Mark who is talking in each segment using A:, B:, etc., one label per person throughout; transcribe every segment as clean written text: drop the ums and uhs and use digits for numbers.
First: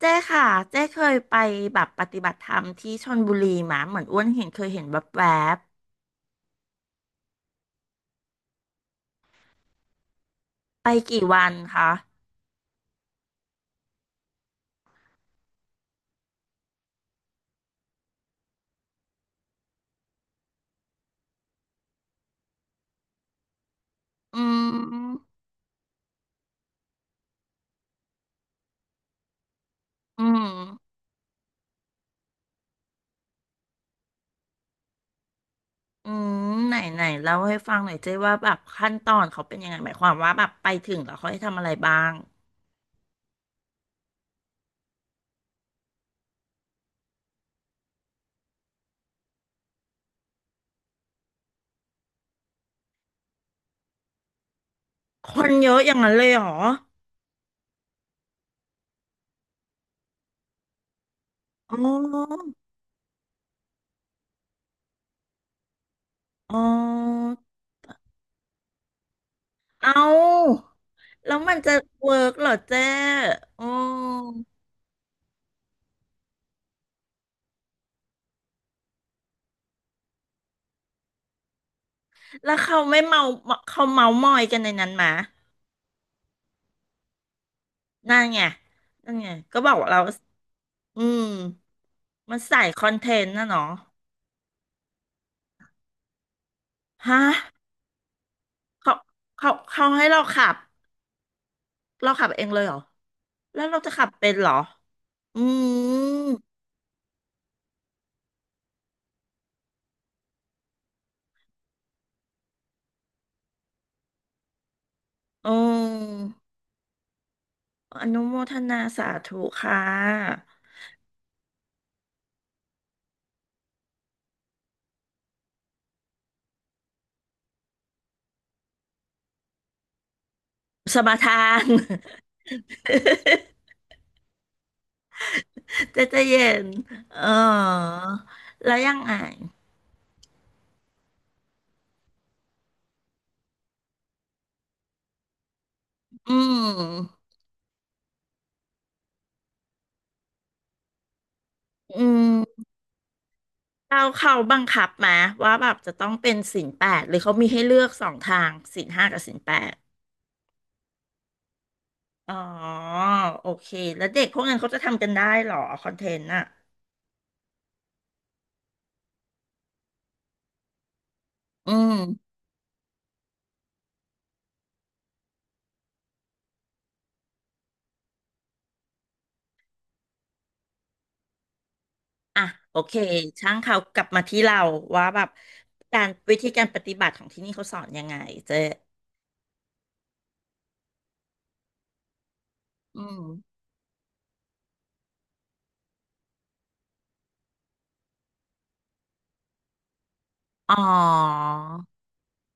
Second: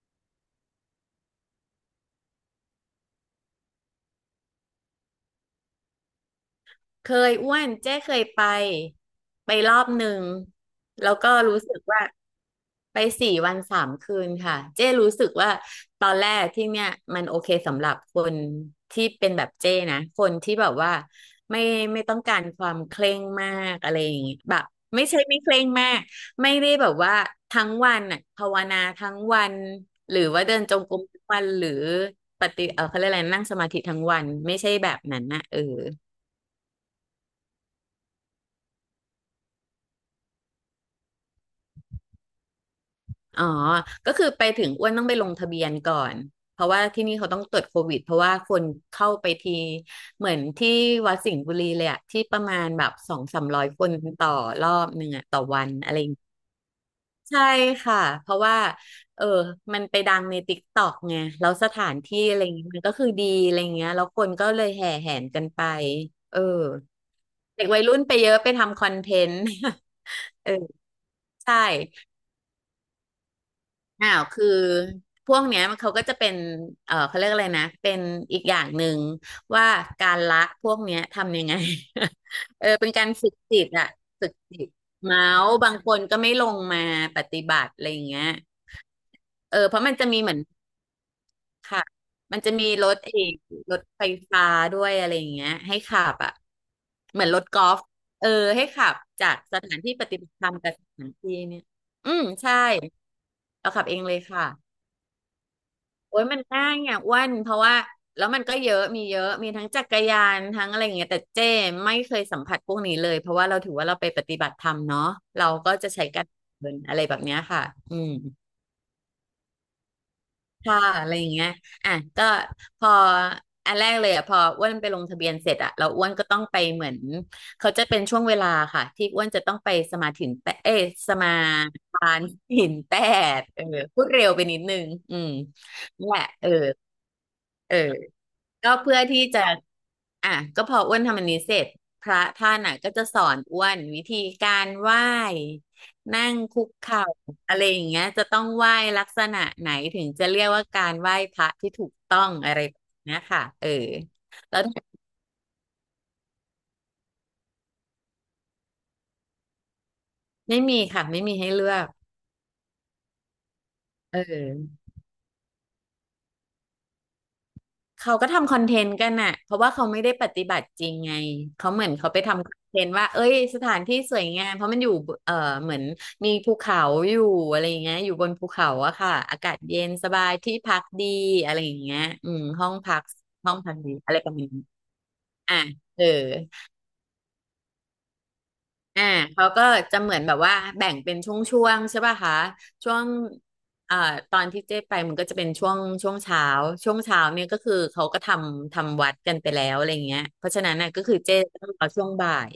A: เจ้ค่ะเจ้เคยไปแบบปฏิบัติธรรมที่ชลบุรีมาเหมือนอ้วนเห็นเคยเห็นแวบ
B: เคยอ้วนเจ๊เคยไปรอบหนึ่ง
A: ๆไป
B: แล้ว
A: กี่
B: ก็
A: วัน
B: รู้สึก
A: คะ
B: ว่าไป4 วัน 3 คืนค่ะเจ๊รู้สึกว่าตอนแรกที่เนี่ยมันโอเคสำหรับคนที่เป็นแบบเจ๊นะคนที่แบบว่าไม่ไม่ต้องการความเคร่งมากอะไรอย่างงี้
A: อื
B: แบบไม่ใช่
A: ม
B: ไม่เคร่งมากไม่ได้แบบว่าทั้งวันน่ะภาวนาทั้งวันหรื
A: อื
B: อว่า
A: ม
B: เดินจงกรมทั้งวันหรือปฏิเออเขาเรียกอะไรนั่งสมาธิทั้งวันไม่ใช่แบบนั้นนะเออ
A: อืมไหนไหนเล่าให้ฟังหน่อยเจ้ว่าแบบขั้นตอนเขาเป็นยังไงหมายความว่าแบบไปถึงแล้วเขาให้ทำอะไรบ้าง
B: อ๋อก็คือไปถึงอ้วนต้องไปลงทะเบียนก่อนเพราะว่าที่นี่เขาต้องตรวจโควิดเพราะว่าคนเข้าไปทีเหมือนที่วัดสิงห์บุรีเลยอะที่ประมาณแบบสองสามร้อยคนต่อรอบหนึ่งอะ
A: ค
B: ต่อ
A: น
B: วั
A: เย
B: น
A: อะอ
B: อะ
A: ย่า
B: ไร
A: ง
B: อย่า
A: นั้
B: ง
A: นเล
B: เงี้
A: ย
B: ย
A: เหรอ
B: ใช่ค่ะเพราะว่าเออมันไปดังในติ๊กต็อกไงแล้วส
A: อ๋
B: ถานที่อะไร
A: อ
B: อย่างเงี้ยมันก็คือดีอะไรอย่างเงี้ยแล้วคนก็เลยแห่แหนกันไปเออ
A: อ๋อ
B: เด็กวัยรุ่นไปเยอะไปทำคอนเทนต์
A: เอ
B: เออ
A: าแล้วมั
B: ใช่
A: นจะเวิร์กเหรอเจ้อ๋อ
B: อ้าวคือพวกเนี้ยมันเขาก็จะเป็นเออเขาเรียกอะไรนะเป็นอีกอย่างหนึ่งว่าการละพวกเนี้ยทำยังไง
A: แล้ ว
B: เออ
A: เขา
B: เป็น
A: ไม่
B: การ
A: เมา
B: ฝึกจิต
A: เขา
B: อะ
A: เมาม
B: ฝึก
A: อยกัน
B: จิ
A: ใน
B: ต
A: นั้นไหม
B: เมาส์บางคนก็ไม่ลงมาปฏิบัติอะไรอย่าง
A: นั่
B: เงี้
A: น
B: ย
A: ไงนั่นไง
B: เอ
A: ก็
B: อ
A: บอ
B: เพ
A: ก
B: ราะ
A: ว่า
B: มัน
A: เรา
B: จะมีเหมือน
A: อืม
B: ค่ะ
A: มั
B: มั
A: น
B: นจะ
A: ใส่
B: มี
A: ค
B: ร
A: อน
B: ถ
A: เท
B: เอ
A: น
B: ก
A: ต์นะเนาะ
B: รถไฟฟ้าด้วยอะไรอย่างเงี้ยให้ขับอะ
A: ฮะ
B: เหมือนรถกอล์ฟเออให้ขั
A: เขา
B: บจาก
A: เขา
B: สถาน
A: เขา
B: ที่ป
A: ให้
B: ฏิ
A: เรา
B: บัติธ
A: ขั
B: รร
A: บ
B: มกับสถานที่เนี่ยอื
A: เรา
B: ม
A: ขับเอง
B: ใช่
A: เลยเหรอแล้ว
B: เรา
A: เรา
B: ขับ
A: จะ
B: เอง
A: ขับ
B: เลย
A: เป็น
B: ค่ะ
A: เหรออื
B: โอ้ย
A: ม
B: มันง่ายอ่ะอ้วนเพราะว่าแล้วมันก็เยอะมีเยอะมีทั้งจักรยานทั้งอะไรอย่างเงี้ยแต่เจ้ไม่เคยสัมผัสพวกนี้เลยเพราะว่าเราถือว่าเราไปปฏิบัติธรรมเนาะเรา
A: อื
B: ก็จะใช้การ
A: ม
B: เดินอะไรแบบเนี้ยค่ะอื
A: อ
B: ม
A: นุโมทนาสาธุค่ะ
B: ค่ะอะไรอย่างเงี้ยอ่ะก็พออันแรกเลยอ่ะพออ้วนไปลงทะเบียนเสร็จอ่ะเราอ้วนก็ต้องไปเหมือนเขาจะเป็นช่วงเวลาค่ะที่อ้วนจะต้องไป
A: ส
B: ส
A: มา
B: มา
A: ทาน
B: ทานหินแปด เออพูดเร็วไปนิดนึงอืม
A: เจะ
B: นั่นแห
A: จะ
B: ละเออ
A: เย็นเอ
B: เออ
A: อ
B: ก็
A: แล้วยั
B: เพื่
A: ง
B: อ
A: ไง
B: ที่จะ อ่ะ ก็พออ้วนทำอันนี้เสร็จ พระท่านอ่ะก็จะสอนอ้วนวิธีการไหว้ นั่
A: อื
B: งคุกเข่า
A: ม
B: อะไรอย่างเงี้ยจะต้องไหว้ลักษณะไหนถึงจะเรียกว่าการไหว้พระที่ถูก
A: อื
B: ต้องอะไร
A: ม
B: แบบเนี้ยค่ะ เออ
A: เราเขา
B: แล้
A: บั
B: ว
A: งคับมาว่าแบบจะต้องเป็นศีลแปดหรือเขามีให้เลือกสองทางศีลห้ากับศีลแปด
B: ไม่มีค่ะ ไม่มีให้เลือก
A: อ๋อโอเคแล้ว
B: เ
A: เด็กพวกนั้นเขา
B: ออ
A: จะทำกันได้เหรอคอนเทนต์น่ะ
B: เขาก็ทำคอนเทนต์กันน่ะเพราะว่าเขาไม่ได้ปฏิบัติจริงไง เขา
A: อื
B: เหมือน
A: ม
B: เขาไปทำคอนเทนต์ว่าเอ้ยสถานที่สวยงามเพราะมันอยู่บเอ่อเหมือนมีภูเขาอยู่อะไรอย่างเงี้ยอยู่บนภูเขาอะค่ะ อากาศเย็นสบายที่พักดีอะไรอย่างเงี้ยอืม
A: อ่ะ
B: ห้อง
A: โอเค
B: พัก
A: ช่างเขา
B: ดี
A: กลับ
B: อะไร
A: มา
B: ประ
A: ที่
B: มาณ
A: เรา
B: นี้
A: ว่าแบบ
B: อ่ะ
A: กา
B: เออ
A: รวิธีการปฏิบัติของที่นี่เขาสอนยังไงเจ๊
B: อ่าเขาก็จะเหมือนแบบว่าแบ่งเป็นช่วงๆใช่ป่ะคะช่ว
A: อื
B: ง
A: ม
B: อ่าตอนที่เจ๊ไปมันก็จะเป็นช่วงช่วงเช้าเนี่ยก็คือเขาก็ทำวัดกันไปแล้วอะไรเงี้ยเพราะฉะ
A: อ๋
B: นั้
A: อ
B: นน่ะก็คือเจ๊ต้องรอช่วงบ่าย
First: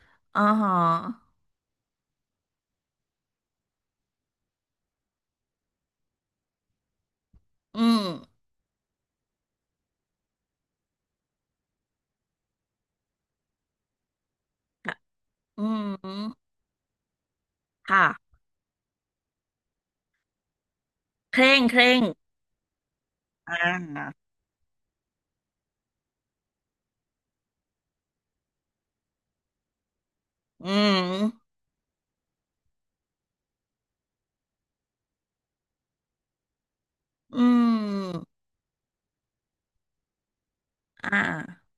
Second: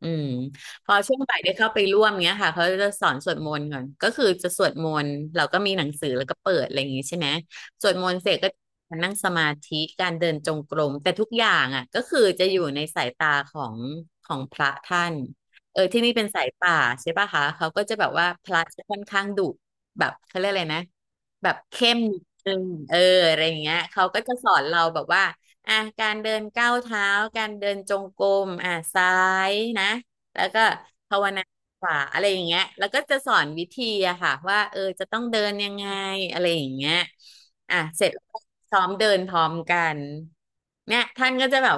B: อืม
A: อ๋อฮะ
B: พอช่วงบ่ายได้เข้าไปร่วมเงี้ยค่ะเขาจะสอนสวดมนต์ก่อนก็คือจะสวดมนต์เราก็มีหนังสือแล้วก็เปิดอะไรอย่างงี้ใช่ไหม
A: อื
B: สวด
A: ม
B: มนต์เสร็จก็มานั่งสมาธิการเดินจงกรมแต่ทุกอย่างอ่ะก็คือจะอยู่ในสายตาของพระ
A: ค่ะ
B: ท่าน
A: อื
B: เออที่นี่เป็
A: ม
B: นสายป่าใช่ป่ะคะเขาก็จะ
A: ค่ะ
B: แบบว่าพระจะค่อนข้างดุแบบเขาเรียกอะไรนะ
A: เค
B: แบ
A: ร่
B: บ
A: งเค
B: เข้
A: ร่
B: ม
A: ง
B: นิดนึงเอออะไรอย่า
A: อ่า
B: งเงี้ยเขาก็จะสอนเราแบบว่าอ่ะการเดินก้าวเท้าการเดินจงกรมอ่ะซ้ายนะแล้วก็
A: อื
B: ภาวนา
A: ม
B: ขวาอะไรอย่างเงี้ยแล้วก็จะสอนวิธีอะค่ะว่าเออจะต้องเดินยังไงอะไรอย่างเงี้ย
A: อืม
B: อ่ะเสร็จแล้วก็ซ้อมเดินพร้อมกันเนี่ย
A: อ่า
B: ท่านก็จะแบบ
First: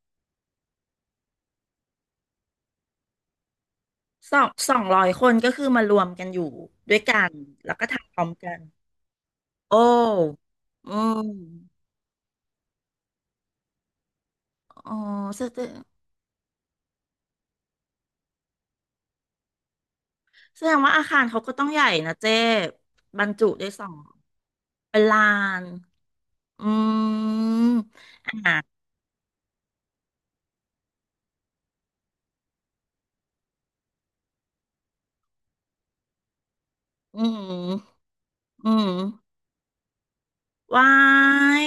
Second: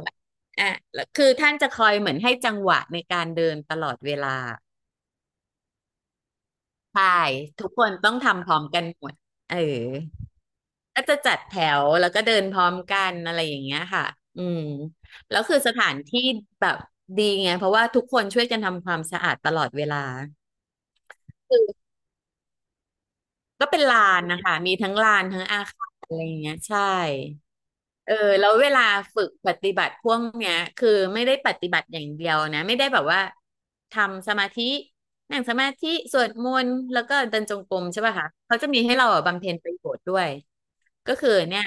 B: อ่ะแล้วคือท่านจะคอยเหมือนให้จังหวะในการเดินตลอดเวลา
A: สองสองร้อยคนก็คือมารวมกันอยู่ด้วย
B: ใช่
A: กัน
B: ทุก
A: แล้ว
B: ค
A: ก็
B: นต้อ
A: ทำพ
B: ง
A: ร้อม
B: ทำพ
A: กั
B: ร้อ
A: น
B: มกันหมดเออ
A: โอ้อื
B: ก็จะ
A: ม
B: จัดแถวแล้วก็เดินพร้อมกันอะไรอย่างเงี้ยค่ะอืม
A: อ๋อ
B: แล้ว
A: แส
B: คื
A: ด
B: อส
A: ง
B: ถานที่แบบดีไงเพราะว่าทุกคนช่วยกันทำความสะอาดตลอดเวลา
A: แสดงว่าอาคารเขาก็
B: คื
A: ต้
B: อ
A: องใหญ่นะเจ๊บรรจุ
B: ก็
A: ได้
B: เป็
A: ส
B: น
A: อง
B: ลานนะคะมีทั้ง
A: เป็น
B: ลา
A: ลา
B: นทั้งอา
A: น
B: คารอะไรอย่างเงี้ย
A: อื
B: ใช่
A: ม
B: เออแล้
A: อ่ะ
B: วเวลาฝึกปฏิบัติพวกเนี้ยคือไม่ได้ปฏิบัติอย่างเดียวนะไม่ได้แบบว่าทำสมาธินั่งสมาธิสวดมนต์แล้วก็
A: อื
B: เดินจงกรม
A: ม
B: ใช่ป่ะคะเขาจะ
A: อื
B: มี
A: ม
B: ให้เราอ่ะบำเพ็ญประโยชน์ด้วย
A: ว้า
B: ก็คือเนี่ย
A: ย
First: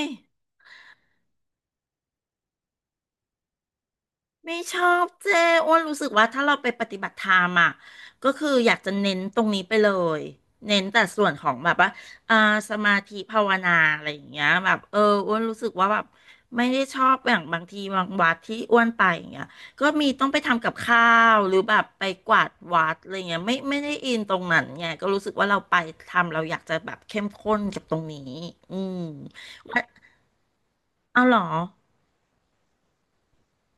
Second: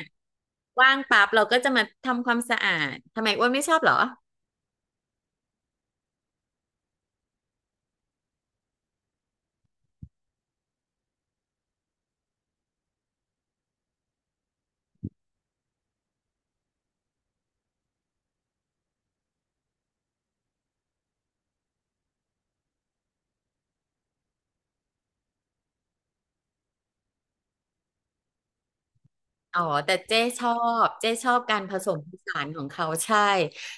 B: ว่างปั๊บเราก็จะมาทำความสะอาดทำไมอ้วนไม่ชอบเหรอ
A: ไม่ชอบเจ้อ้วนรู้สึกว่าถ้าเราไปปฏิบัติธรรมอ่ะก็คืออยากจะเน้นตรงนี้ไปเลยเน้นแต่ส่วนของแบบว่าอ่าสมาธิภาวนาอะไรอย่างเงี้ยแบบเอออ้วนรู้สึกว่าแบบไม่ได้ชอบอย่างบางทีบางวัดที่อ้วนไปอย่างเงี้ยก็มีต้องไปทำกับข้าวหรือแบบไปกวาดวัดอะไรเงี้ยไม่ได้อินตรงนั้นไงก็รู้สึกว่าเราไปทำเราอยากจะแบบเข้มข้นกับตรงนี้อืม
B: อ๋อ
A: ว่า
B: แต่เจ๊ชอบเจ๊
A: เอา
B: ช
A: เห
B: อ
A: ร
B: บ
A: อ
B: การผสมผสานของเขาใช่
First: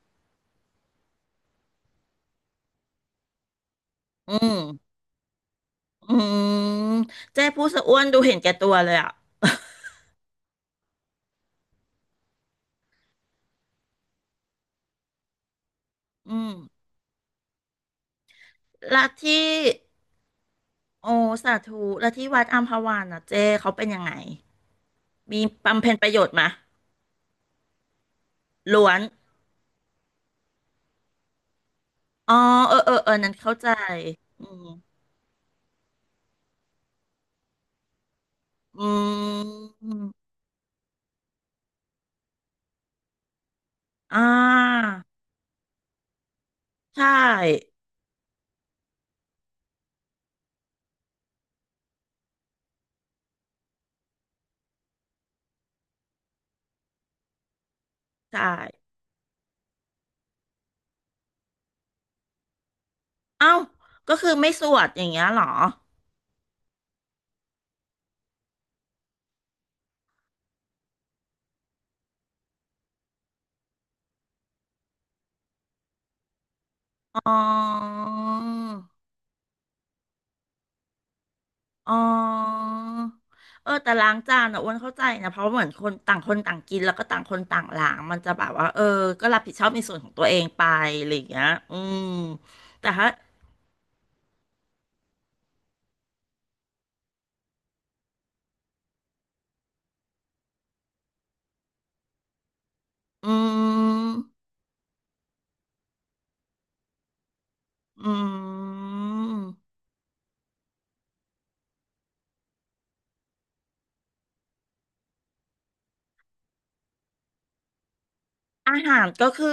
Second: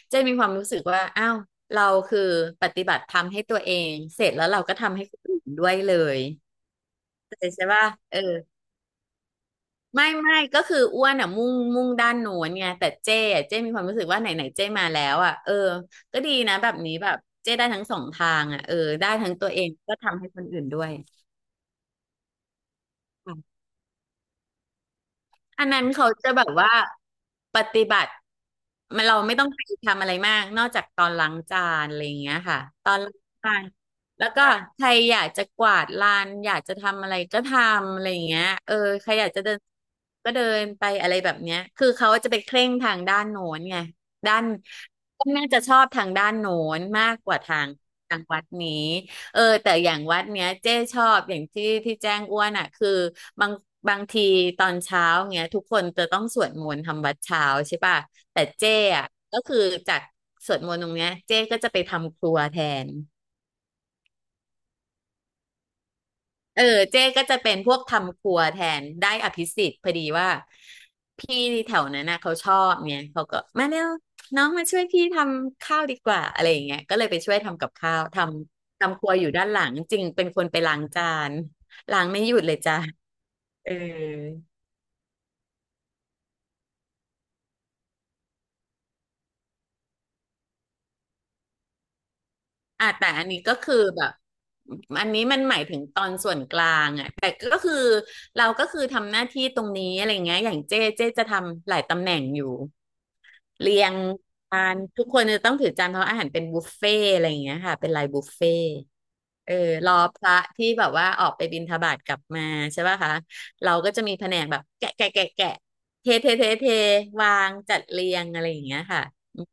B: เจ๊มีความรู้สึกว่าอ้าวเราคือปฏิบัติธรรมให้ตัวเองเสร็
A: อื
B: จแล้วเราก็
A: ม
B: ทำให้คนอื่นด้วยเล
A: อื
B: ย
A: ม
B: เข้า
A: เจ๊
B: ใจ
A: พู
B: ใช่
A: ดซะ
B: ป่ะ
A: อ้วน
B: เอ
A: ดู
B: อ
A: เห็นแก่ตัวเลยอ่ะ
B: ไม่ก็คืออ้วนอ่ะมุ่งด้านโน้นไงแต่เจ้อะเจ้มีความรู้สึกว่าไหนไหนเจ้มาแล้วอ่ะเออก็ดี
A: อืม
B: นะแบบนี้แบบเจ้ได้ทั้งสองทางอ่ะเออ
A: และ
B: ได้ทั้ง
A: ที่
B: ตัวเองก็ทำให้คนอื่นด้วย
A: โอสาธุและที่วัดอัมพวันอ่ะเจ๊เขาเป็นยังไงมี
B: อันนั้
A: บำ
B: น
A: เพ็ญป
B: เขา
A: ระโย
B: จะ
A: ชน์
B: แบ
A: มะ
B: บว่าปฏิบัติ
A: ล้วน
B: มันเราไม่ต้องไปทำอะไรมากนอกจากตอนล้างจานอะไรอย่าง
A: อ๋
B: เงี้
A: อ
B: ยค่ะ
A: เออ
B: ต
A: เอ
B: อ
A: อ
B: น
A: เออ
B: ล้าง
A: นั้น
B: จา
A: เข้า
B: น
A: ใจ
B: แล้วก็
A: อืม
B: ใครอยากจะกวาดลานอยากจะทำอะไรก็ทำอะไรอย่างเงี้ยใครอยา
A: อื
B: กจะเดิน
A: ม
B: ก็เดินไปอะไรแบบเนี้ยคือเขาจะไปเคร่งทางด้านโน้นไง
A: อ่า
B: ด้านก็น่าจะชอบทางด้านโน้น
A: ใช
B: มากกว่าทาง
A: ่
B: ทางวัดนี้ แต่อย่างวัดเนี้ยเจ้ชอบอย่างที่ที่แจ้งอ้วนอ่ะคือบางบางทีตอนเช้าเงี้ยทุกคนจะต้องสวดมนต์ทำวัดเช้าใช่ป่ะ
A: ใช่
B: แต่เจ้อ่ะก็คือจากสวดมนต์ตรงเนี้ยเจ้ก็จะไปทำครัวแทน
A: เอ้าก็คือไม่สวดอย่างเงี้ยเหรอ
B: เออเจ๊ก็จะเป็นพวกทำครัวแทนได้อภิสิทธิ์พอดีว่าพี่แถวนั้นน่ะเขาชอบเนี่ยเขาก็มาเร็วน้องมาช่วยพี่ทำข้าวดีกว่าอะไรอย่างเงี้ยก็เลยไป
A: อ๋อ
B: ช่วยทำกับข้าวทำครัวอยู่ด้านหลังจริงเป็นคนไปล้างจาน
A: อ๋อ
B: ล้างไม่หยุดเลยจ้ะ
A: เอ
B: เอ
A: อ
B: อ
A: แต่ล้างจานอ่ะอ้วนเข้าใจนะเพราะเหมือนคนต่างคนต่างกินแล้วก็ต่างคนต่างล้างมันจะแบบว่าเออก็รับผิดชอบในส่วนของตัวเองไปอะไรอย่างเงี้ยอืม
B: อ่ะ
A: แต่
B: แต่
A: ถ้า
B: อันนี้ก็คือแบบอันนี้มันหมายถึงตอนส่วนกลางอ่ะแต่ก็คือเราก็คือทำหน้าที่ตรงนี้อะไรเงี้ยอย่างเจ๊จะทำหลายตำแหน่งอยู่
A: อื
B: เรียง
A: ม
B: จานทุกคนจะต้องถือจานเพราะอาหารเป็นบุฟเฟ่ต์อะไรอย่างเงี้ยค่ะเป็นลาย
A: อื
B: บุฟเฟ่ต์
A: ม
B: เออรอพระที่แบบว่าออกไปบิณฑบาตกลับมาใช่ป่ะคะเราก็จะมีแผนกแบบแกะเทวางจัดเรียงอะไรอย่าง
A: อา
B: เงี้ย
A: หา
B: ค่ะ
A: รก็คือ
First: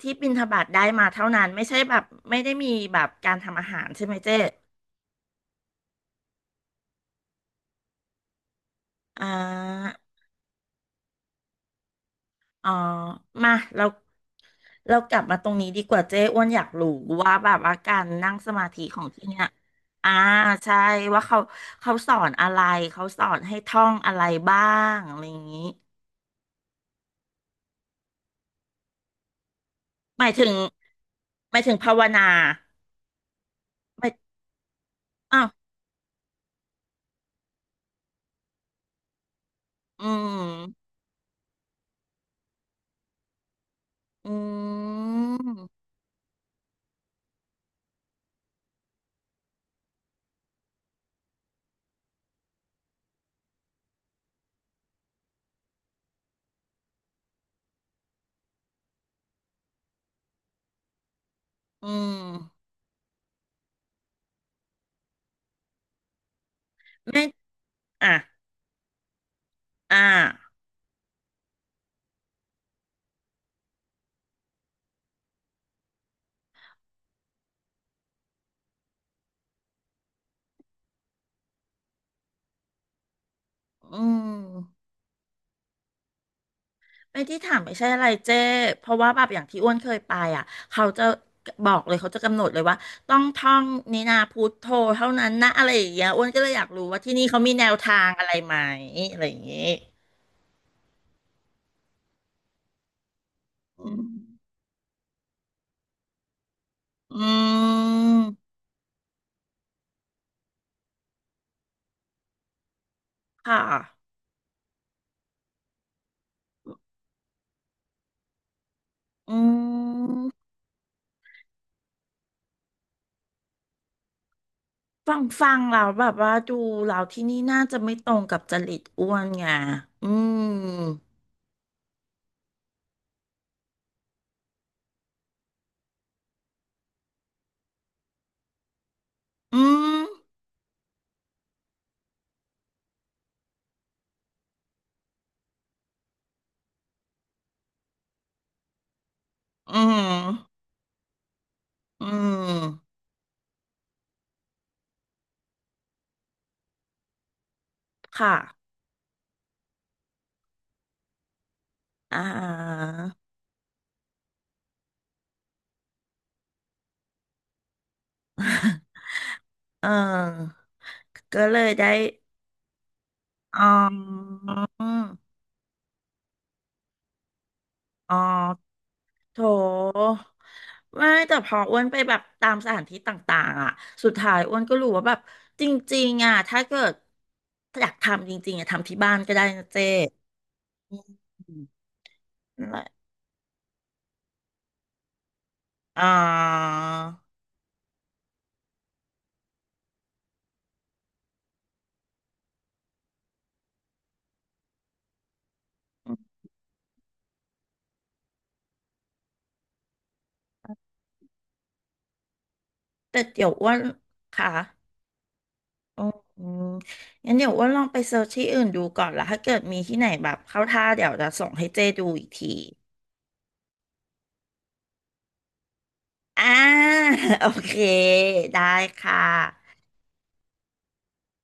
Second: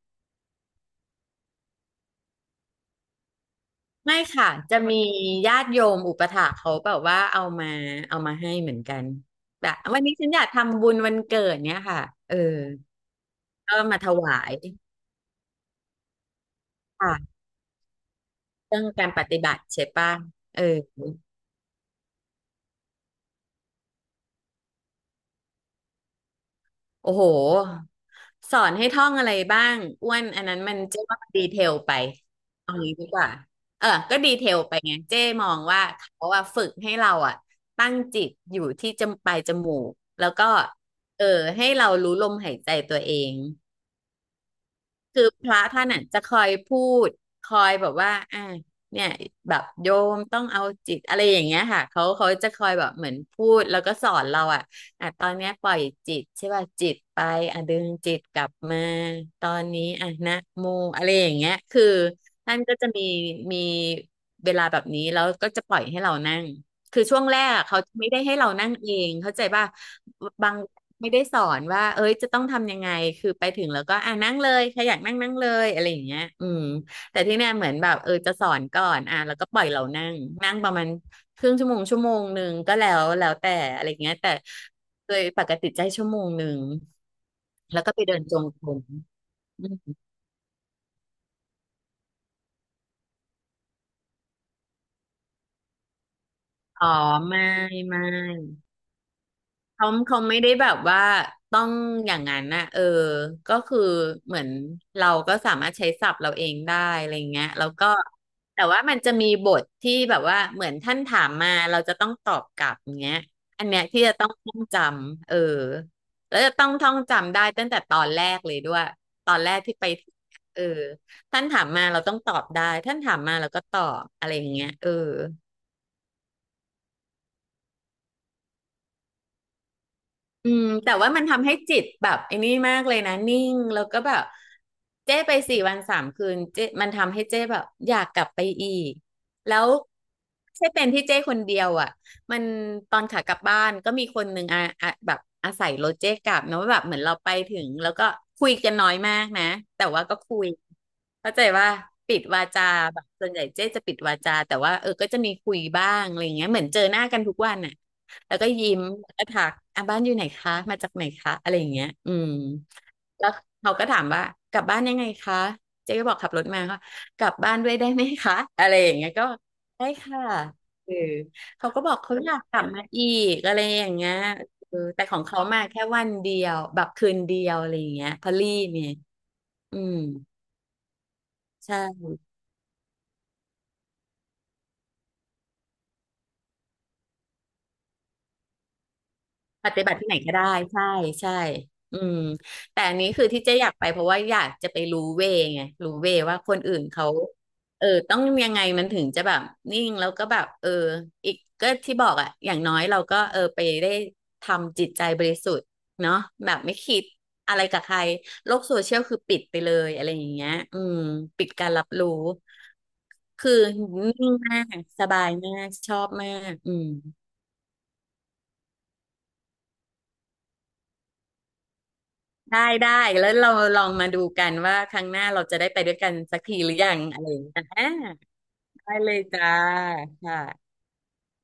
A: ที่บิณฑบาตได้มาเท่านั้นไม่ใช่แบบไม่ได้มีแบบการทำอาหารใช่ไหม
B: ไม่
A: เจ๊
B: ค่ะจะมีญาติโยมอุปถากเขาแบบว่าเอามาให้เหมือนกัน
A: อ่
B: แบบ
A: า
B: วันนี้ฉันอยากทำบุญวันเกิดเนี้ยค่ะเออ
A: อ๋อมา
B: ก็
A: เรา
B: มาถวาย
A: เรากลับมาตรงนี้ดีกว่าเจ๊อ้วนอยากรู้ว่า
B: ค่ะ
A: แบบว่าการนั่งสมา
B: เรื่
A: ธิ
B: อง
A: ของ
B: การป
A: ที่
B: ฏิ
A: เนี่ย
B: บัติใช่
A: อ่า
B: ป่ะเออ
A: ใช่ว่าเขาสอนอะไรเขาสอนให้ท่องอะไรบ้างอะไรอย่างนี้
B: โอ้โห สอนให้ท่องอะไรบ้างอ้ว
A: ห
B: น
A: มาย
B: อั
A: ถึ
B: น
A: ง
B: นั้นมันเจ๊ว่ามันดี
A: ห
B: เท
A: มายถึ
B: ล
A: ง
B: ไป
A: ภาวนา
B: เอางี้ดีกว่าเออ
A: หมาย
B: ก็ดีเทลไปไงเจ๊
A: อ้า
B: ม
A: ว
B: องว่าเขาอะฝึกให้เราอะตั้งจิตอยู่ที่จมปลายจมูก
A: อื
B: แล้วก็
A: ม
B: เออให้เรารู้ลมหายใจตัวเอง
A: อื
B: คือพระ
A: ม
B: ท่านอ่ะจะคอยพูดคอยแบบว่าเนี่ยแบบโยมต้องเอาจิตอะไรอย่างเงี้ยค่ะเขาจะคอยแบบเหมือนพูดแล้วก็สอนเราอ่ะอ่ะตอนเนี้ยปล่อยจิตใช่ป่ะจิตไปอ่ะดึงจิตกลับมาตอนนี้อ่ะนะโมอะไรอย่างเงี้ยคือ
A: อื
B: ท่าน
A: ม
B: ก็จะมีเวลาแบบนี้แล้วก็จะปล่อยให้เรานั่ง คือช่
A: ไม่
B: วงแรกอะเขาไม่
A: อ่ะ
B: ได้ให้เรานั่งเองเข้าใจป่ะ
A: อ่ะ
B: บางไม่ได้สอนว่าเอ้ยจะต้องทำยังไงคือไปถึงแล้วก็อ่ะนั่งเลยใครอยากนั่งนั่งเลยอะไรอย่างเงี้ยอืมแต่ที่เนี่ยเหมือนแบบเออจะสอนก่อนอ่ะแล้วก็ปล่อยเรานั่งนั่งประมาณครึ่งชั่วโมงชั่วโมงหนึ่งก็แล้วแต่อะไรอย่าง
A: อื
B: เงี้ย
A: ม
B: แต่โดยปกติใจชั่วโมงหนึ่ง
A: ไอ้ที่ถามไม่
B: แล้ว
A: ใช่
B: ก็
A: อะ
B: ไป
A: ไร
B: เดินจ
A: เจ้
B: งกรม
A: เพราะว่าแบบอย่างที่
B: อื
A: อ้ว
B: ม
A: นเคยไปอ่ะเขาจะบอกเลยเขาจะกำหนดเลยว่าต้องท่องนินาพุทโธเท่านั้นนะอะไรอย่างเงี้ยอ้วนก็เลยอยากรู้
B: อ๋อ
A: ว่าที่นี่เขา
B: ไม่
A: มีแนวทา
B: ไม่
A: งอะไรไหมอะไรอย่างเงี้ย
B: เขาไม่ได้แบบว่าต้องอย่างนั้นนะเออก็คือ
A: อืม
B: เหมือนเราก็สามารถใช้ศัพท์เราเองได้อะไร
A: อื
B: เงี้ยแล้วก็
A: ม
B: แต่ว่ามันจะมีบทที่แบบว่าเหมือนท่านถามมาเราจะต้องตอบกลับเงี้ย
A: ค่ะ
B: อันเนี้ยที่จะต้องท่องจำเออแล้วจะต้องท่องจำได้ตั้งแต่ตอนแรกเลยด้วยต
A: อื
B: อนแรกที่ไป
A: ม
B: เออท่านถามมาเราต้องตอบได้ท่านถามมาเราก็ตอบอะไรอย่างเงี้ยเออ
A: ฟังฟังเราแล้วแบบว่าดูเราที่นี่น่าจะไม่ตรงกับจริตอ้วนไงอื
B: อืมแต่
A: ม
B: ว่ามันทำให้จิตแบบไอ้นี่มากเลยนะนิ่งแล้วก็แบบเจ้ไป4 วัน 3 คืนเจ้มันทำให้เจ้แบบอยากกลับไปอีกแล้
A: อื
B: ว
A: ม
B: ไม่ใช่เป็นที่เจ้คนเดียวอ่ะมันตอนขากลับบ้านก็มีคนหนึ่งอ่ะแบบอาศัยรถเจ้กลับนะว่าแบบเหมือนเราไปถึงแล้วก็คุยกันน้อยมากนะ
A: อื
B: แต่ว่า
A: ม
B: ก็คุยเข้าใจว่า
A: อื
B: ปิดวาจา
A: ม
B: แบบส่วนใหญ่เจ๊จะปิดวาจาแต่ว่าเออก็จะมีคุยบ้างอะไรเงี้ยเหมือนเจอหน้ากันทุกวันอ่ะ แล้
A: ค่ะ
B: วก็ยิ้มแล้วก็ทักอ่ะบ้านอยู่ไหนคะมาจากไหนคะอะไรอย่างเงี้ยอื
A: อ่า
B: มแล้วเขาก็ถามว่ากลับบ้านยังไงคะเจ๊ก็บอกขับรถมาค่ะกลับบ้านด้วยได้ไหมคะอะไรอย่างเงี้ยก็
A: เ
B: ได้ค่ะ
A: ออ
B: เออ
A: ก็เล
B: เขา
A: ย
B: ก็
A: ได้
B: บอกเขาอยากกลับมาอีกอะไร
A: อ๋อ
B: อย่างเงี้ยเออแต่ของเขามาแค่วันเดียวแบบคืนเดียวอะไรอย่างเงี้ย
A: อ๋อ
B: พอลลี่เนี่ย
A: โถ
B: อืม
A: ไม่แต่พอ
B: ใช่
A: อ้วนไปแบบตามสถานที่ต่างๆอ่ะสุดท้ายอ้วนก็รู้ว่าแบบจริงๆอ่ะถ้าเกิดอยากทำจริงๆอ่ะทำที่บ้านก็ได้นะ
B: ปฏิ
A: เจ๊
B: บัติที่ไหนก็ได้ใช่
A: อื
B: ใช่
A: ม
B: อืม
A: นั่นแห
B: แต่
A: ละ
B: อันนี้คือที่เจ๊อยากไปเพราะว่าอยากจะไปรู้เวไงรู้
A: อ่
B: เวว่าคน
A: า
B: อื่นเขาเออต้องยังไงมันถึงจะแบบนิ่งแล้วก็แบบเอออีกก็ที่บอกอะอย่างน้อยเราก็เออไปได้ทำจิตใจบริสุทธิ์เนาะแบบไม่คิดอะไรกับใครโลกโซเชียลคือปิดไปเลยอะไรอย่างเงี้ยอืมปิดการรับรู้
A: แต่เดี๋ย
B: คื
A: ว
B: อ
A: อ้วน
B: นิ่ง
A: ค่ะ
B: มากสบายมากชอ
A: อื
B: บมาก
A: ม
B: อืม
A: งั้นเดี๋ยวอ้วนลองไปเซิร์ชที่อื่นดูก่อนละถ้าเกิดมีที่ไหนแบบเข้าท่าเดี๋ยวจะส่งให้เจ๊ดูอีกที
B: ได้แล้วเราลองมาดูกันว่าครั้งหน้าเราจะได้ไปด้วยกันสัก
A: อ่า
B: ทีหรือยังอะไร อย่าง
A: โอ
B: เงี้ย
A: เค
B: อ่า
A: ได้
B: ได้เล
A: ค่ะ
B: ยจ้าค่ะ